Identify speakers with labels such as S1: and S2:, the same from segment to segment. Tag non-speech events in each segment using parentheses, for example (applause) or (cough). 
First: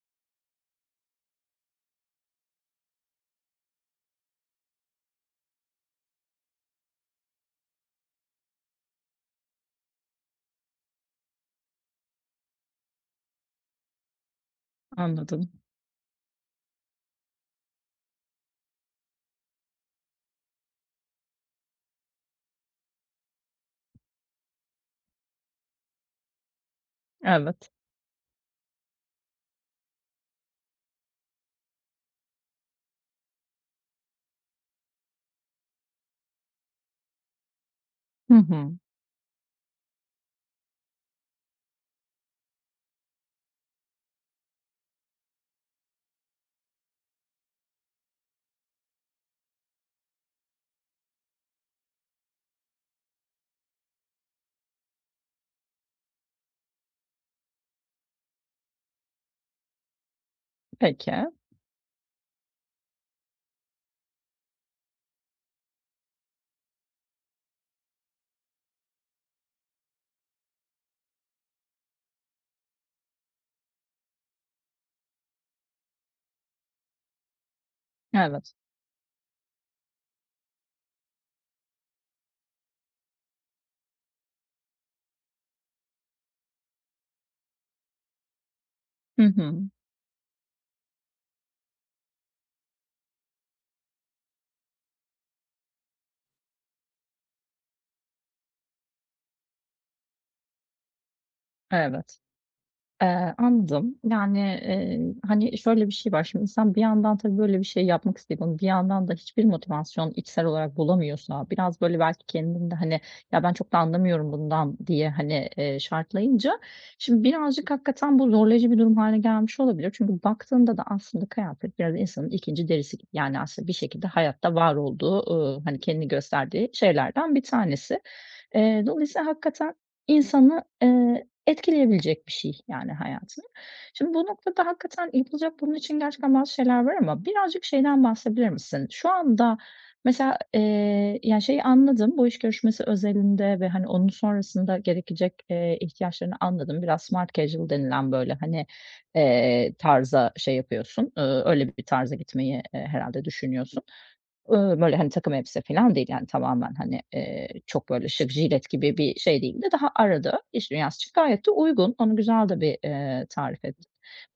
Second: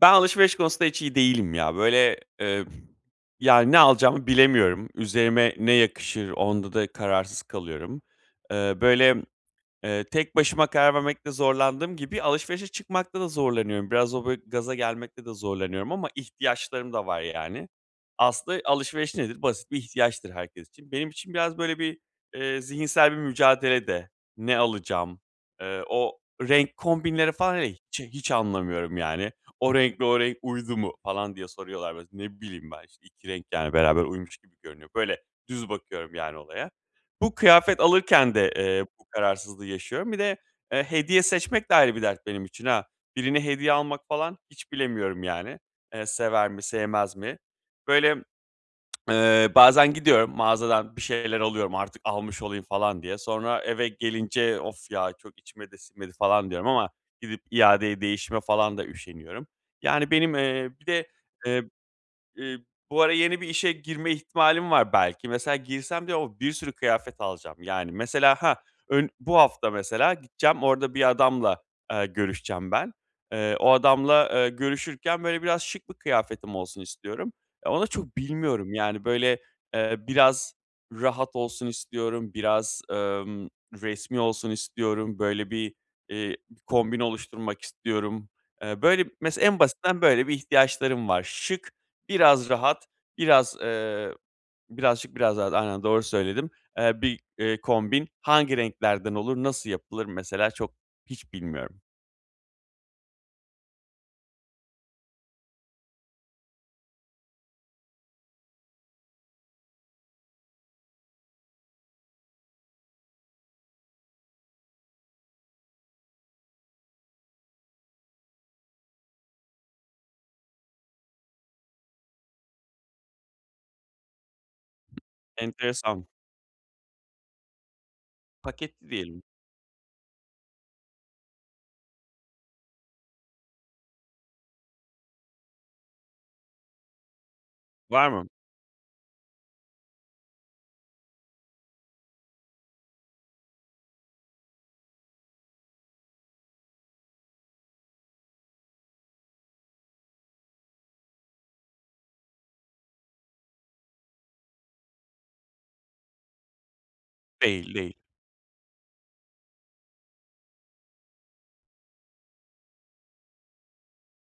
S1: Ben alışveriş konusunda hiç iyi değilim ya böyle, eee, yani, ne alacağımı bilemiyorum, üzerime ne yakışır onda da kararsız kalıyorum. Eeee, böyle, eee, tek başıma karar vermekte zorlandığım gibi alışverişe çıkmakta da zorlanıyorum. Biraz o, böyle, gaza gelmekte de
S2: Anladım.
S1: zorlanıyorum ama ihtiyaçlarım da var yani. Aslında alışveriş nedir? Basit bir ihtiyaçtır herkes için. Benim için biraz böyle bir, eee, zihinsel bir mücadele de. Ne alacağım, eee, o renk kombinleri falan hele
S2: Evet.
S1: hiç hiç anlamıyorum yani. O renkle o renk uydu mu falan diye soruyorlar mesela. Ne bileyim ben işte, 2 renk, yani, beraber uymuş gibi görünüyor. Böyle düz bakıyorum yani olaya. Bu kıyafet
S2: Hı
S1: alırken de,
S2: hı.
S1: eee, bu kararsızlığı yaşıyorum. Bir de, eee, hediye seçmek de ayrı bir dert benim için ha. Birine hediye almak falan hiç bilemiyorum yani. Eee, sever mi sevmez mi? Böyle, (smacks lips) eee, bazen gidiyorum, mağazadan bir şeyler alıyorum artık almış olayım falan diye. Sonra eve gelince, "Of ya çok içime de sinmedi falan." diyorum ama gidip iadeye değişime falan da üşeniyorum. Yani, benim, eee, bir de,
S2: Peki.
S1: eee, ııı, bu ara yeni bir işe girme ihtimalim var belki. Mesela girsem bir de o bir sürü kıyafet alacağım. Yani mesela, ha, ön bu hafta mesela gideceğim, orada bir adamla, eee, görüşeceğim ben. Eee, o adamla, eee, görüşürken böyle biraz şık bir kıyafetim olsun istiyorum. E onu da çok
S2: Evet.
S1: bilmiyorum, yani böyle, eee, biraz rahat olsun istiyorum. Biraz, emm, resmî olsun istiyorum. Böyle, bir, eee, kombin oluşturmak istiyorum. Eee, böyle b
S2: Hı
S1: mesela en
S2: hı.
S1: basitinden böyle bir ihtiyaçlarım var. Şık, biraz rahat, biraz, eee, birazcık biraz daha aynen doğru söyledim, eee, bir, eee, kombin hangi renklerden olur, nasıl yapılır mesela çok hiç bilmiyorum.
S2: Evet. Eee, anladım. Yani, eee, hani, şöyle bir şey var. Şimdi sen bir yandan tabii böyle bir şey yapmak isteyip ama bir yandan da hiçbir motivasyon içsel olarak bulamıyorsan, biraz böyle belki kendin de, hani, ya ben çok da anlamıyorum bundan diye, hani, eee, şartlayınca şimdi birazcık hakikaten bu zorlayıcı bir durum hâline gelmiş olabilir. Çünkü baktığında da aslında kıyafet biraz insanın 2'nci derisi gibi. Yani, aslında bir şekilde hayatta var olduğu, ııı, hani,
S1: Enteresan.
S2: kendini gösterdiği şeylerden bir tanesi. Eee,
S1: Paketli diyelim.
S2: dolayısıyla hakikaten insanı, eee, etkileyebilecek bir şey yani hayatını. Şimdi bu noktada hakikaten yapılacak bunun için gerçekten bazı şeyler var ama birazcık şeyden
S1: Var mı?
S2: bahsedebilir misin? Şu anda mesela, eee, ya, şeyi anladım, bu iş görüşmesi özelinde ve, hani, onun sonrasında gerekecek, eee, ihtiyaçlarını anladım. Biraz smart casual denilen, böyle hani, eee, tarza şey yapıyorsun, ııı, öyle bir tarza gitmeyi, eee, herhâlde düşünüyorsun. Iıı, böyle, hani, takım elbise filan değil yani tamamen, hani, eee,
S1: Değil,
S2: çok
S1: değil.
S2: böyle şık, jilet gibi bir şey değil de daha arada iş dünyası için gayet de uygun. Onu güzel de bir, eee, tarif ettin.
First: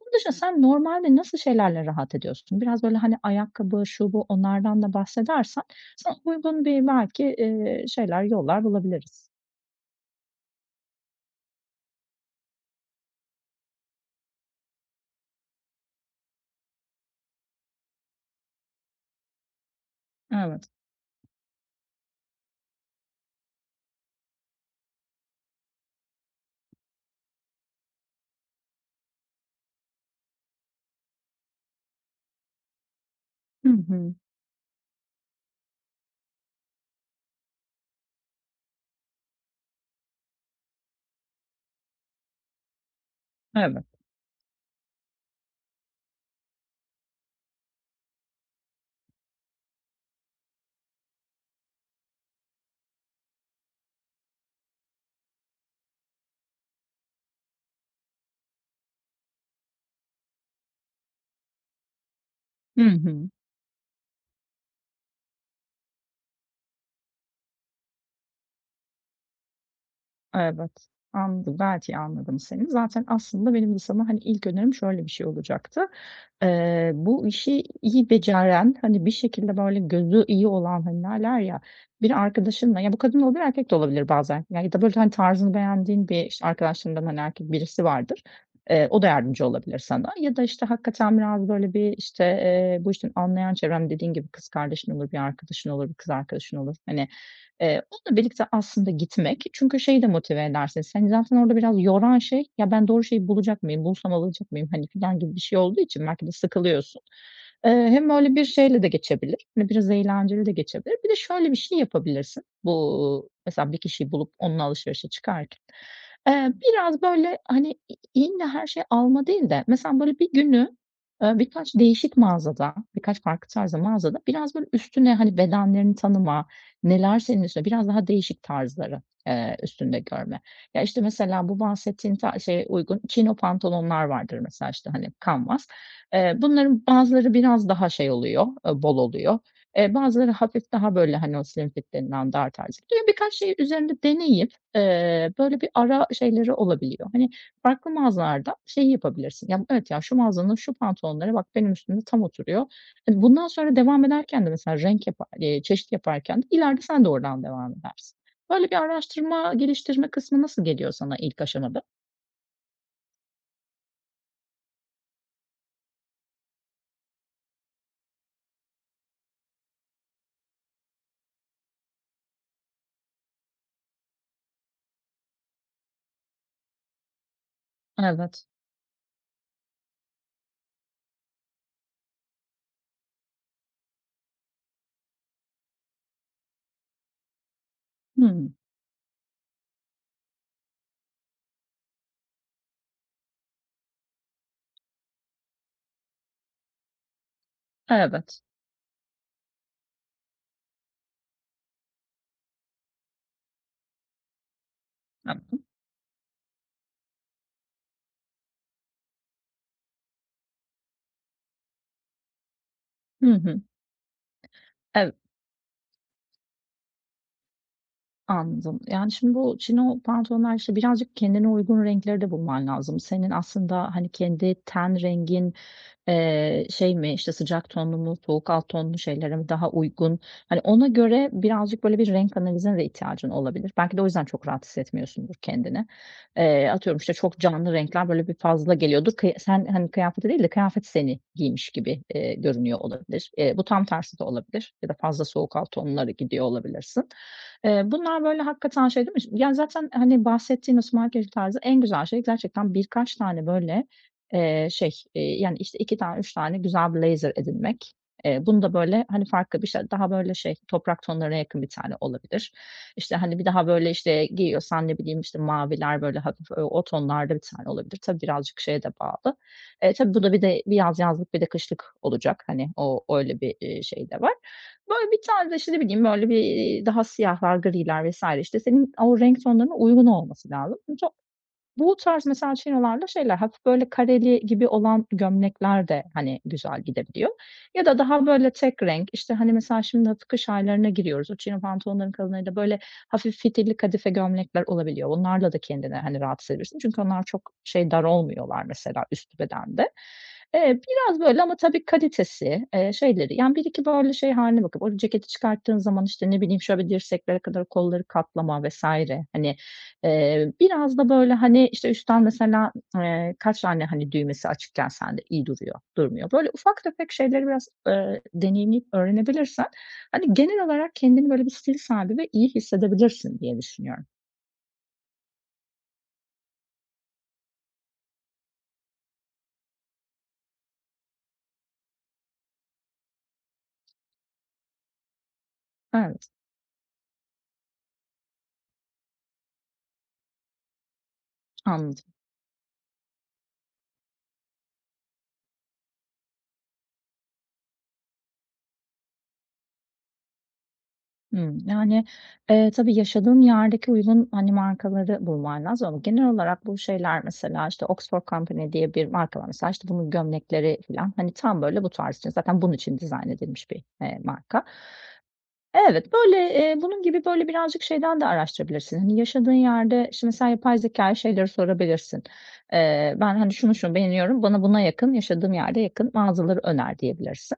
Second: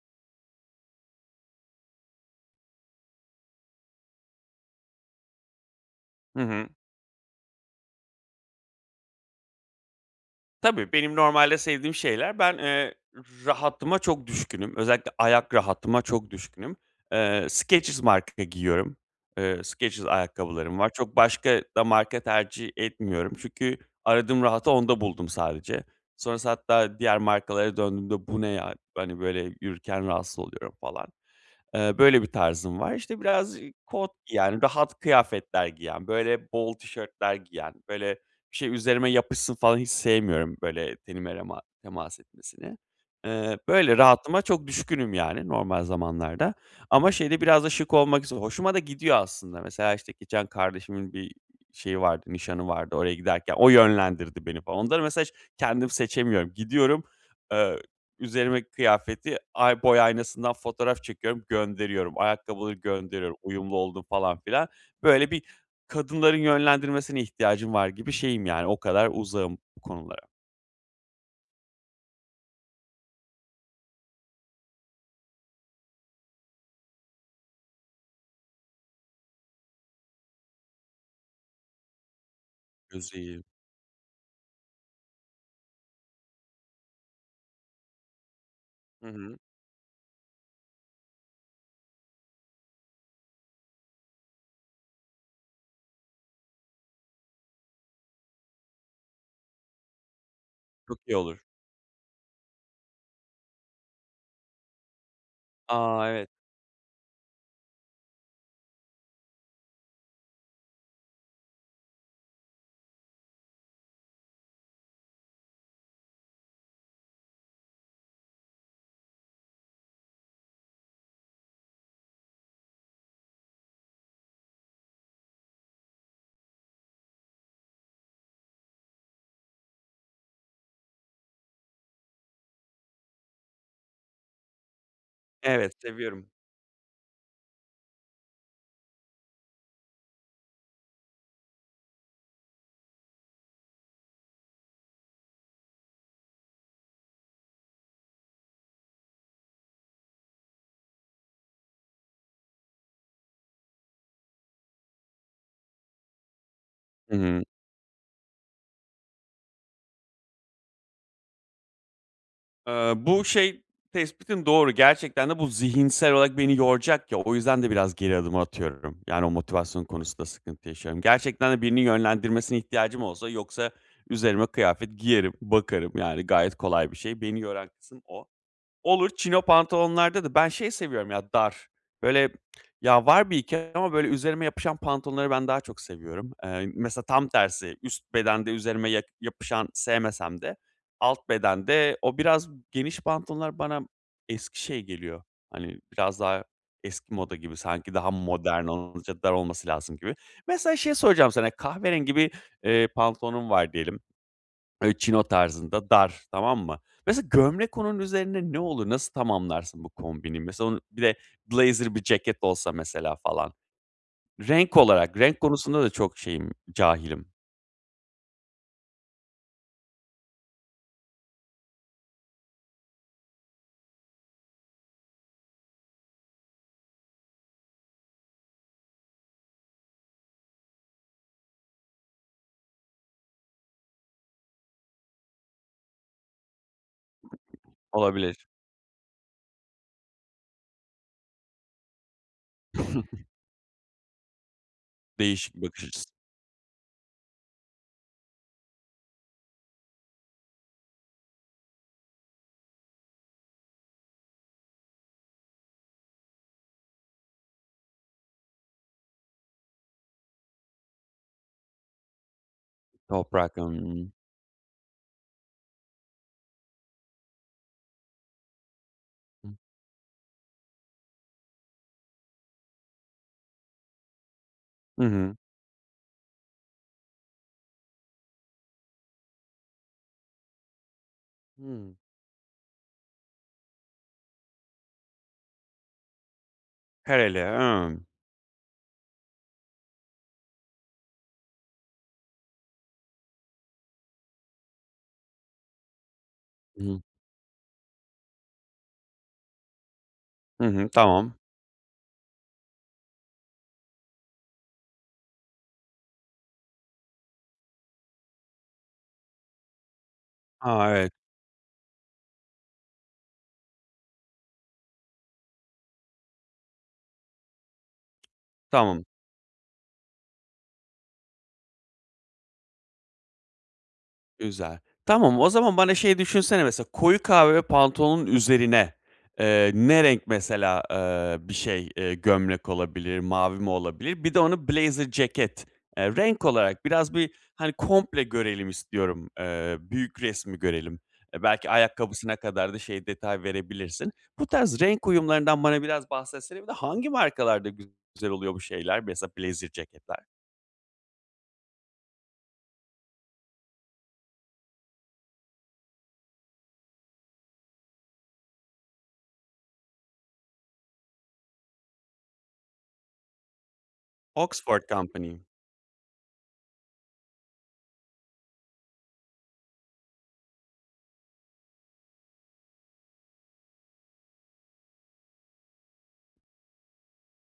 S2: Bunun dışında sen normalde nasıl şeylerle rahat ediyorsun? Biraz böyle, hani, ayakkabı, şu, bu onlardan da bahsedersen sana
S1: Hı
S2: uygun
S1: hı.
S2: bir belki, ııı, şeyler, yollar bulabiliriz.
S1: Tabii benim normalde sevdiğim şeyler, ben, eee, rahatıma çok düşkünüm, özellikle ayak rahatıma çok düşkünüm. Eee, Skechers marka giyiyorum. Eee, Skechers
S2: Evet.
S1: ayakkabılarım var, çok başka da marka tercih etmiyorum. Çünkü aradığım rahatı onda buldum sadece. Sonrası hatta diğer markalara döndüğümde bu ne ya, hani, böyle yürürken rahatsız oluyorum falan. Eee, böyle bir tarzım var, işte, biraz
S2: Hı
S1: kot,
S2: hı.
S1: yani rahat kıyafetler giyen, böyle bol tişörtler giyen; böyle bir şey üzerime yapışsın falan hiç sevmiyorum. Böyle tenime rema temas etmesini, ııı,
S2: Evet.
S1: böyle rahatıma çok düşkünüm, yani normal zamanlarda. Ama şey de biraz da şık olmak üzere hoşuma da gidiyor aslında. Mesela, işte, geçen kardeşimin bir, iii, şeyi vardı, nişanı vardı, oraya giderken o yönlendirdi beni falan onları mesela kendim seçemiyorum, gidiyorum, eee, üzerime kıyafeti ay boy aynasından fotoğraf çekiyorum, gönderiyorum, ayakkabıları
S2: Hı hı.
S1: gönderiyorum, uyumlu oldu mu falan filan. Böyle bir kadınların yönlendirmesine ihtiyacım var gibi şeyim, yani o kadar uzağım bu konulara.
S2: Evet, anladım. Belki, anladım seni. Zaten aslında benim de sana, hani, ilk önerim şöyle bir şey olacaktı: Eee, bu işi iyi beceren, hani bir şekilde böyle gözü iyi olan, hani, derler ya, bir arkadaşınla; ya bu
S1: Gözü
S2: kadın olabilir,
S1: iyi.
S2: erkek de olabilir bazen ya da böyle hani tarzını beğendiğin bir, işte, arkadaşlarından, hani, erkek birisi vardır, eee, o
S1: Hı
S2: da
S1: hı.
S2: yardımcı olabilir sana. Ya da, işte, hakikaten biraz böyle bir, işte, eee, bu işten anlayan çevrende dediğin gibi, kız kardeşin olur, bir arkadaşın olur, bir kız arkadaşın olur, hani, eee, onunla birlikte aslında gitmek çünkü şey de motive eder seni.
S1: Çok
S2: Hani
S1: iyi
S2: zaten
S1: olur.
S2: orada biraz yoran şey, "Ya, ben doğru şeyi bulacak mıyım, bulsam alacak mıyım hani?" filan gibi bir şey olduğu
S1: A!
S2: için belki
S1: Evet.
S2: de sıkılıyorsun. Eee, hem böyle bir şeyle de geçebilir, hani biraz eğlenceli de geçebilir. Bir de şöyle bir şey yapabilirsin: Bu, uuu, mesela bir kişiyi bulup onunla alışverişe çıkarken, eee, biraz böyle, hani, i illa her şeyi alma değil de mesela böyle bir günü, eee, birkaç değişik mağazada, birkaç farklı tarzda mağazada; biraz böyle üstüne hani bedenlerini tanıma, neler senin üstüne biraz daha değişik tarzları, eee, üstünde görme. Ya, işte, mesela bu bahsettiğin ta şeye uygun Chino pantolonlar vardır mesela, işte, hani kanvas.
S1: Evet, seviyorum.
S2: Eee, bunların bazıları biraz daha şey oluyor, eee, bol oluyor. Eee, bazıları hafif daha böyle hani o "slim fit" denilen dar tarzı. Böyle birkaç şeyi üzerinde deneyip, eee, böyle bir ara şeyleri olabiliyor. Hani farklı mağazalarda şeyi yapabilirsin. Ya, evet, ya, şu mağazanın şu pantolonları bak benim üstümde tam oturuyor. Hani bundan sonra devam ederken de mesela renk yapa eee, çeşit yaparken de ileride sen de oradan
S1: Hımm.
S2: devam edersin. Böyle bir araştırma geliştirme kısmı nasıl geliyor sana ilk aşamada?
S1: Aaa, bu şey, tespitin doğru, gerçekten de bu zihinsel olarak beni yoracak ya, o yüzden de biraz geri adım atıyorum. Yani o motivasyon konusunda sıkıntı yaşıyorum. Gerçekten de birinin yönlendirmesine ihtiyacım olsa, yoksa üzerime kıyafet giyerim bakarım, yani gayet kolay bir şey beni yoran kısım o.
S2: Evet.
S1: Olur chino pantolonlarda da ben şey seviyorum ya, dar böyle ya var 1-2 ama böyle üzerime yapışan pantolonları ben daha çok seviyorum, eee, mesela tam tersi üst bedende
S2: Hımm.
S1: üzerime ya yapışan sevmesem de alt bedende o biraz geniş pantolonlar bana eski şey geliyor, hani biraz daha eski moda gibi, sanki daha
S2: Evet.
S1: modern olunca dar olması lazım gibi. Mesela şeyi soracağım sana, kahverengi bir, eee, pantolonum var diyelim. Böyle chino
S2: (unintelligible)
S1: tarzında dar, tamam mı? Mesela gömlek onun üzerine ne olur? Nasıl tamamlarsın bu kombinimi mesela onun ile blazer bir ceket olsa mesela
S2: Hı
S1: falan.
S2: hı.
S1: Renk
S2: Eve
S1: olarak renk konusunda da çok şeyim, cahilim.
S2: Anladım. Yani şimdi bu chino pantolonlar, işte birazcık kendine uygun renkleri de bulman lazım. Senin aslında, hani kendi ten rengin, eee, şey mi, işte sıcak tonlu mu? Soğuk alt tonlu şeylere daha uygun? Hani ona göre birazcık böyle bir renk analizine de ihtiyacın olabilir. Belki de o yüzden çok rahat hissetmiyorsundur kendini. Eee, atıyorum, işte çok canlı renkler böyle bir
S1: Olabilir.
S2: fazla geliyordur ki sen, hani kıyafeti değil de kıyafet seni giymiş gibi, eee, görünüyor
S1: (chuckles)
S2: olabilir. Eee, bu tam tersi de olabilir ya da fazla
S1: Değişik
S2: soğuk
S1: bir
S2: alt
S1: bakış açısı.
S2: tonlara gidiyor olabilirsin. Eee, bunlar böyle hakikaten şey değil mi, işte yani, zaten, hani bahsettiğimiz smart casual tarzı en güzel şey gerçekten birkaç tane, böyle, eee, şey, iii, yani, işte, 2 tane, 3 tane güzel blazer edinmek. Eee, bunu da böyle, hani farklı bir şey daha, böyle, şey, toprak tonlarına yakın 1 tane olabilir. İşte, hani, bir
S1: Toprak,
S2: daha böyle,
S1: hımm.
S2: işte, giyiyorsan ne bileyim, işte, maviler böyle hafif o tonlarda bir tane olabilir. Tabii birazcık şeye de bağlı. E, tabii bu da bir de bir yaz yazlık, bir de kışlık olacak, hani o öyle bir, iii, şey de var.
S1: Hı
S2: Böyle bir
S1: hı.
S2: tarzda, işte, ne bileyim, böyle bir, iii, daha siyahlar, griler vs. işte senin o renk tonlarına uygun olması lazım. Bu ta bu
S1: Hımm.
S2: tarz mesela, chinolarda şeyler hafif, böyle, kareli gibi olan gömlekler de, hani güzel gidebiliyor
S1: Kareli,
S2: ya da
S1: hımm.
S2: daha böyle tek renk, işte, hani, mesela şimdi kış aylarına giriyoruz, o chino pantolonların kalınları da, böyle, hafif fitilli kadife gömlekler olabiliyor. Bunlarla da kendini, hani rahat hissedebilirsin
S1: Hı.
S2: çünkü onlar çok şey dar olmuyorlar mesela üst bedende.
S1: Hı
S2: Eee,
S1: hı.
S2: biraz,
S1: Tamam.
S2: böyle, ama tabii kalitesi, eee, şeyleri, yani, 1-2 böyle, şey hâline bakıp ceketi çıkarttığın zaman, işte, ne bileyim, şöyle bir dirseklere kadar kolları katlama vs. hani, eee,
S1: Ha,
S2: biraz da
S1: evet.
S2: böyle hani, işte, üstten mesela, eee, kaç tane, hani, düğmesi açıkken sende iyi duruyor, durmuyor. Böyle ufak tefek şeyleri biraz, ııı, deneyimleyip
S1: Tamam.
S2: öğrenebilirsen, hani, genel olarak kendini böyle bir stil sahibi ve iyi hissedebilirsin diye düşünüyorum.
S1: Güzel. Tamam, o zaman bana şey düşünsene mesela, koyu kahve pantolonun üzerine, eee, ne renk mesela, eee, bir şey, eee, gömlek olabilir, mavi mi olabilir? Bir de onu blazer ceket, eee,
S2: Evet.
S1: renk olarak biraz bir, hani, komple görelim istiyorum, eee, büyük resmi görelim, belki
S2: Anladım.
S1: ayakkabısına kadar da şey detay verebilirsin. Bu tarz renk uyumlarından bana biraz bahsetsene. Bir de hangi markalarda güzel oluyor bu şeyler, blazer ceketler?
S2: Hımm. Yani, eee, tabii yaşadığın yerdeki uygun, hani, markaları bulman lazım ama genel olarak bu şeyler mesela, işte, Oxford Company diye bir marka var. Mesela, işte, bunun gömlekleri filan, hani, tam, böyle, bu tarz için, zaten bunun için dizayn edilmiş bir, eee, marka.
S1: Oxford Company.
S2: Evet, böyle, eee, bunun gibi, böyle, birazcık şeyden de araştırabilirsin, yaşadığın yerde şimdi sen yapay zekâya şeyleri sorabilirsin: "Eee, ben, hani, şunu, şunu beğeniyorum. Bana buna yakın, yaşadığım yerde yakın mağazaları öner." diyebilirsin.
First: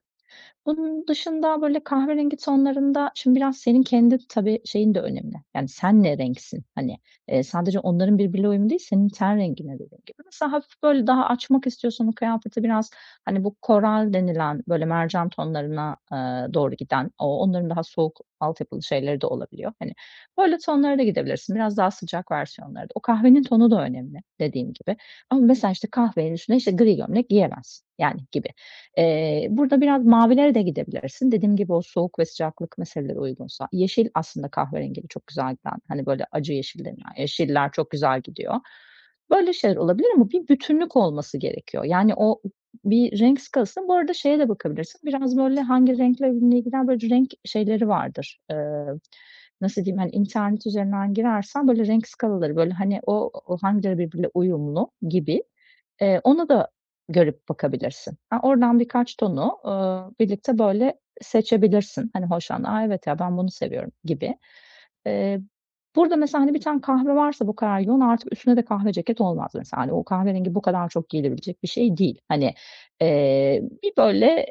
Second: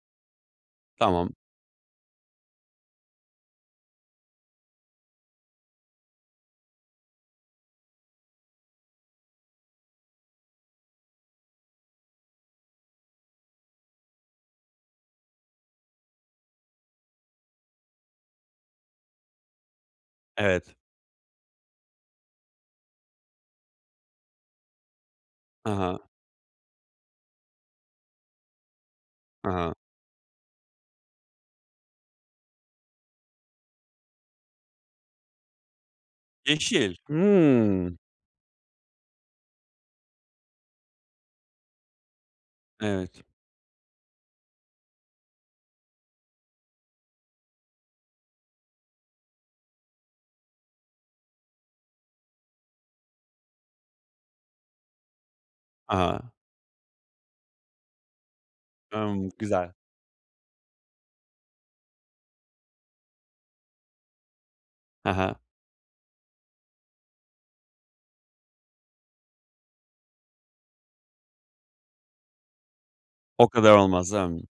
S2: Bunun
S1: Tamam.
S2: dışında, böyle, kahverengi tonlarında şimdi biraz senin kendi, tabii, şeyin de önemli: Yani, sen ne renksin? Hani, eee, sadece onların birbiriyle uyum değil senin ten rengine de. (unintelligible) Mesela hafif, böyle, daha açmak istiyorsan o kıyafeti biraz, hani, bu coral denilen, böyle, mercan tonlarına, ııı, doğru giden, ooo, onların daha soğuk altyapılı şeyleri de olabiliyor. Hani, böyle
S1: Evet.
S2: tonlara da gidebilirsin, biraz daha sıcak versiyonlara da. O kahvenin tonu da önemli dediğin gibi ama
S1: Hı
S2: mesela, işte,
S1: hı.
S2: kahvenin üstüne, işte, gri gömlek giyilmez, yani, gibi. Eee,
S1: Hı hı.
S2: burada biraz mavilere de gidebilirsin. Dediğim gibi, o soğuk ve sıcaklık meseleleri uygunsa. Yeşil aslında kahverengiyle çok güzel giden, hani, böyle, acı yeşil
S1: Yeşil,
S2: denilen yeşiller çok
S1: hımm.
S2: güzel gidiyor. Böyle şeyler olabilir ama bir bütünlük olması gerekiyor. Yani, o o bir
S1: Evet.
S2: renk skalası. Bu arada şeye de bakabilirsin biraz, böyle, "Hangi renkle ne gider?" Böyle renk şeyleri vardır, ııı, nasıl diyeyim, hani, internet üzerinden girersen, böyle, renk skalaları, böyle, hani, o o hangileri birbiriyle uyumlu gibi, eee,
S1: A!
S2: ona da görüp bakabilirsin. Aaa, oradan birkaç
S1: Hımm.
S2: tonu,
S1: Güzel.
S2: ııı, birlikte, böyle, seçebilirsin. Hani, hoşlandığın, "A, evet ya! Ben bunu seviyorum." gibi.
S1: He he.
S2: Eee, burada mesela, hani, bir tane kahve varsa bu kadar yoğun, artık üstüne de kahve ceket olmaz mesela, hani, o kahverengi bu kadar çok giyilebilecek bir şey değil. Hani,
S1: O
S2: eee,
S1: kadar
S2: bir
S1: olmaz,
S2: böyle,
S1: ımm.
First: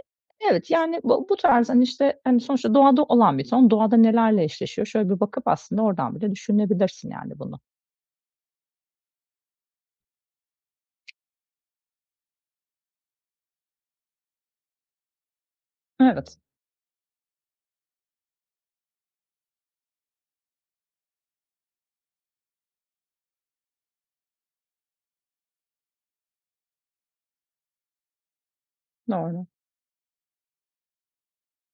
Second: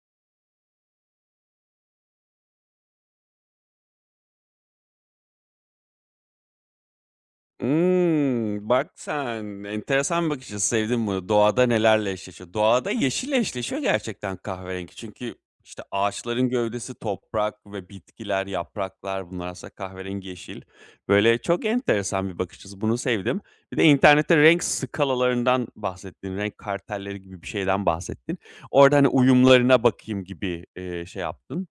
S2: evet yani b bu tarz, hani, işte, hani, sonuçta doğada olan bir ton. Doğada nelerle eşleşiyor? Şöyle bir bakıp aslında oradan bile düşünebilirsin yani bunu.
S1: Imm, bak sen! Enteresan bakış açısı, sevdim bunu: Doğada nelerle eşleşiyor? Doğada yeşille eşleşiyor gerçekten kahverengi. Çünkü, işte,
S2: Evet.
S1: ağaçların gövdesi, toprak ve bitkiler, yapraklar bunlar aslında kahverengi, yeşil. Böyle, çok enteresan bir bakış açısı, bunu sevdim. Bir de internette renk skalalarından bahsettin. Renk kartelleri gibi bir şeyden bahsettin. Orada, hani,
S2: Doğru.
S1: uyumlarına bakayım gibi, eee, şey yaptın.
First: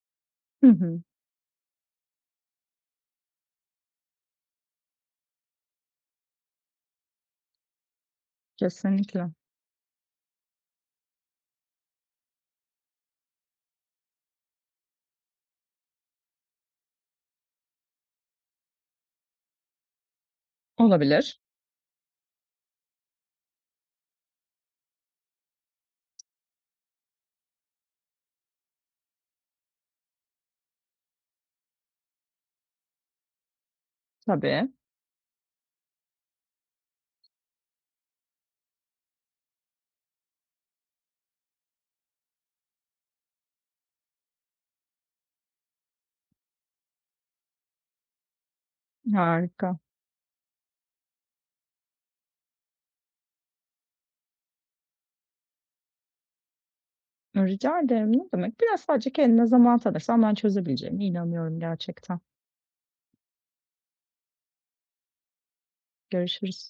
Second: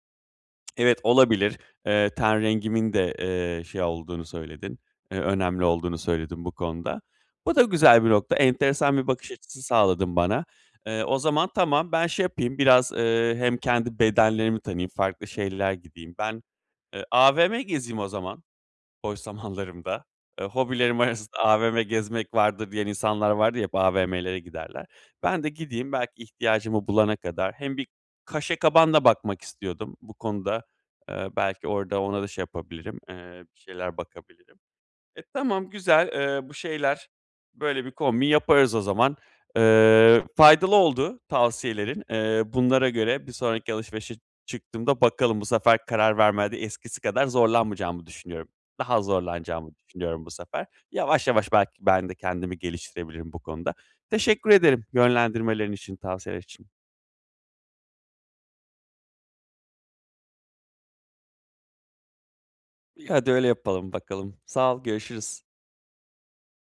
S2: Hı
S1: (tsk) Evet,
S2: hı.
S1: olabilir, eee, ten rengimin de, eee, şey olduğunu söyledin, eee, önemli olduğunu söyledin bu konuda. Bu da güzel bir nokta, enteresan bir
S2: Kesinlikle.
S1: bakış açısı sağladın bana. Eee, o zaman, tamam, ben şey yapayım biraz, ııı, hem kendi bedenlerimi tanıyayım, farklı şeyler gideyim. Ben, eee, AVM gezeyim o zaman boş zamanlarımda. Eee, "Hobilerim arasında
S2: Olabilir.
S1: AVM gezmek vardır." diyen insanlar vardır ya, hep AVM'lere giderler. Ben de gideyim belki ihtiyacımı bulana kadar. Hem bir kaşe kaban da bakmak istiyordum. Bu konuda, ııı, belki orada ona da şey yapabilirim. Eee, bir şeyler bakabilirim.
S2: Tabii.
S1: E, tamam güzel, eee, bu şeyler... Böyle bir kombin yaparız o zaman. Eee, faydalı oldu tavsiyelerin. Eee, bunlara göre bir sonraki alışverişe çıktığımda, bakalım, bu sefer karar vermede eskisi kadar zorlanmayacağımı düşünüyorum. Daha az zorlanacağımı
S2: Harika.
S1: düşünüyorum bu sefer. Yavaş yavaş belki ben de kendimi geliştirebilirim bu konuda. Teşekkür ederim yönlendirmelerin için, tavsiyeler için.
S2: Rica ederim, ne demek? Biraz sadece kendine zaman tanırsan ben çözebileceğine inanıyorum gerçekten.
S1: İ hadi öyle yapalım bakalım. Sağ ol, görüşürüz.
S2: Görüşürüz.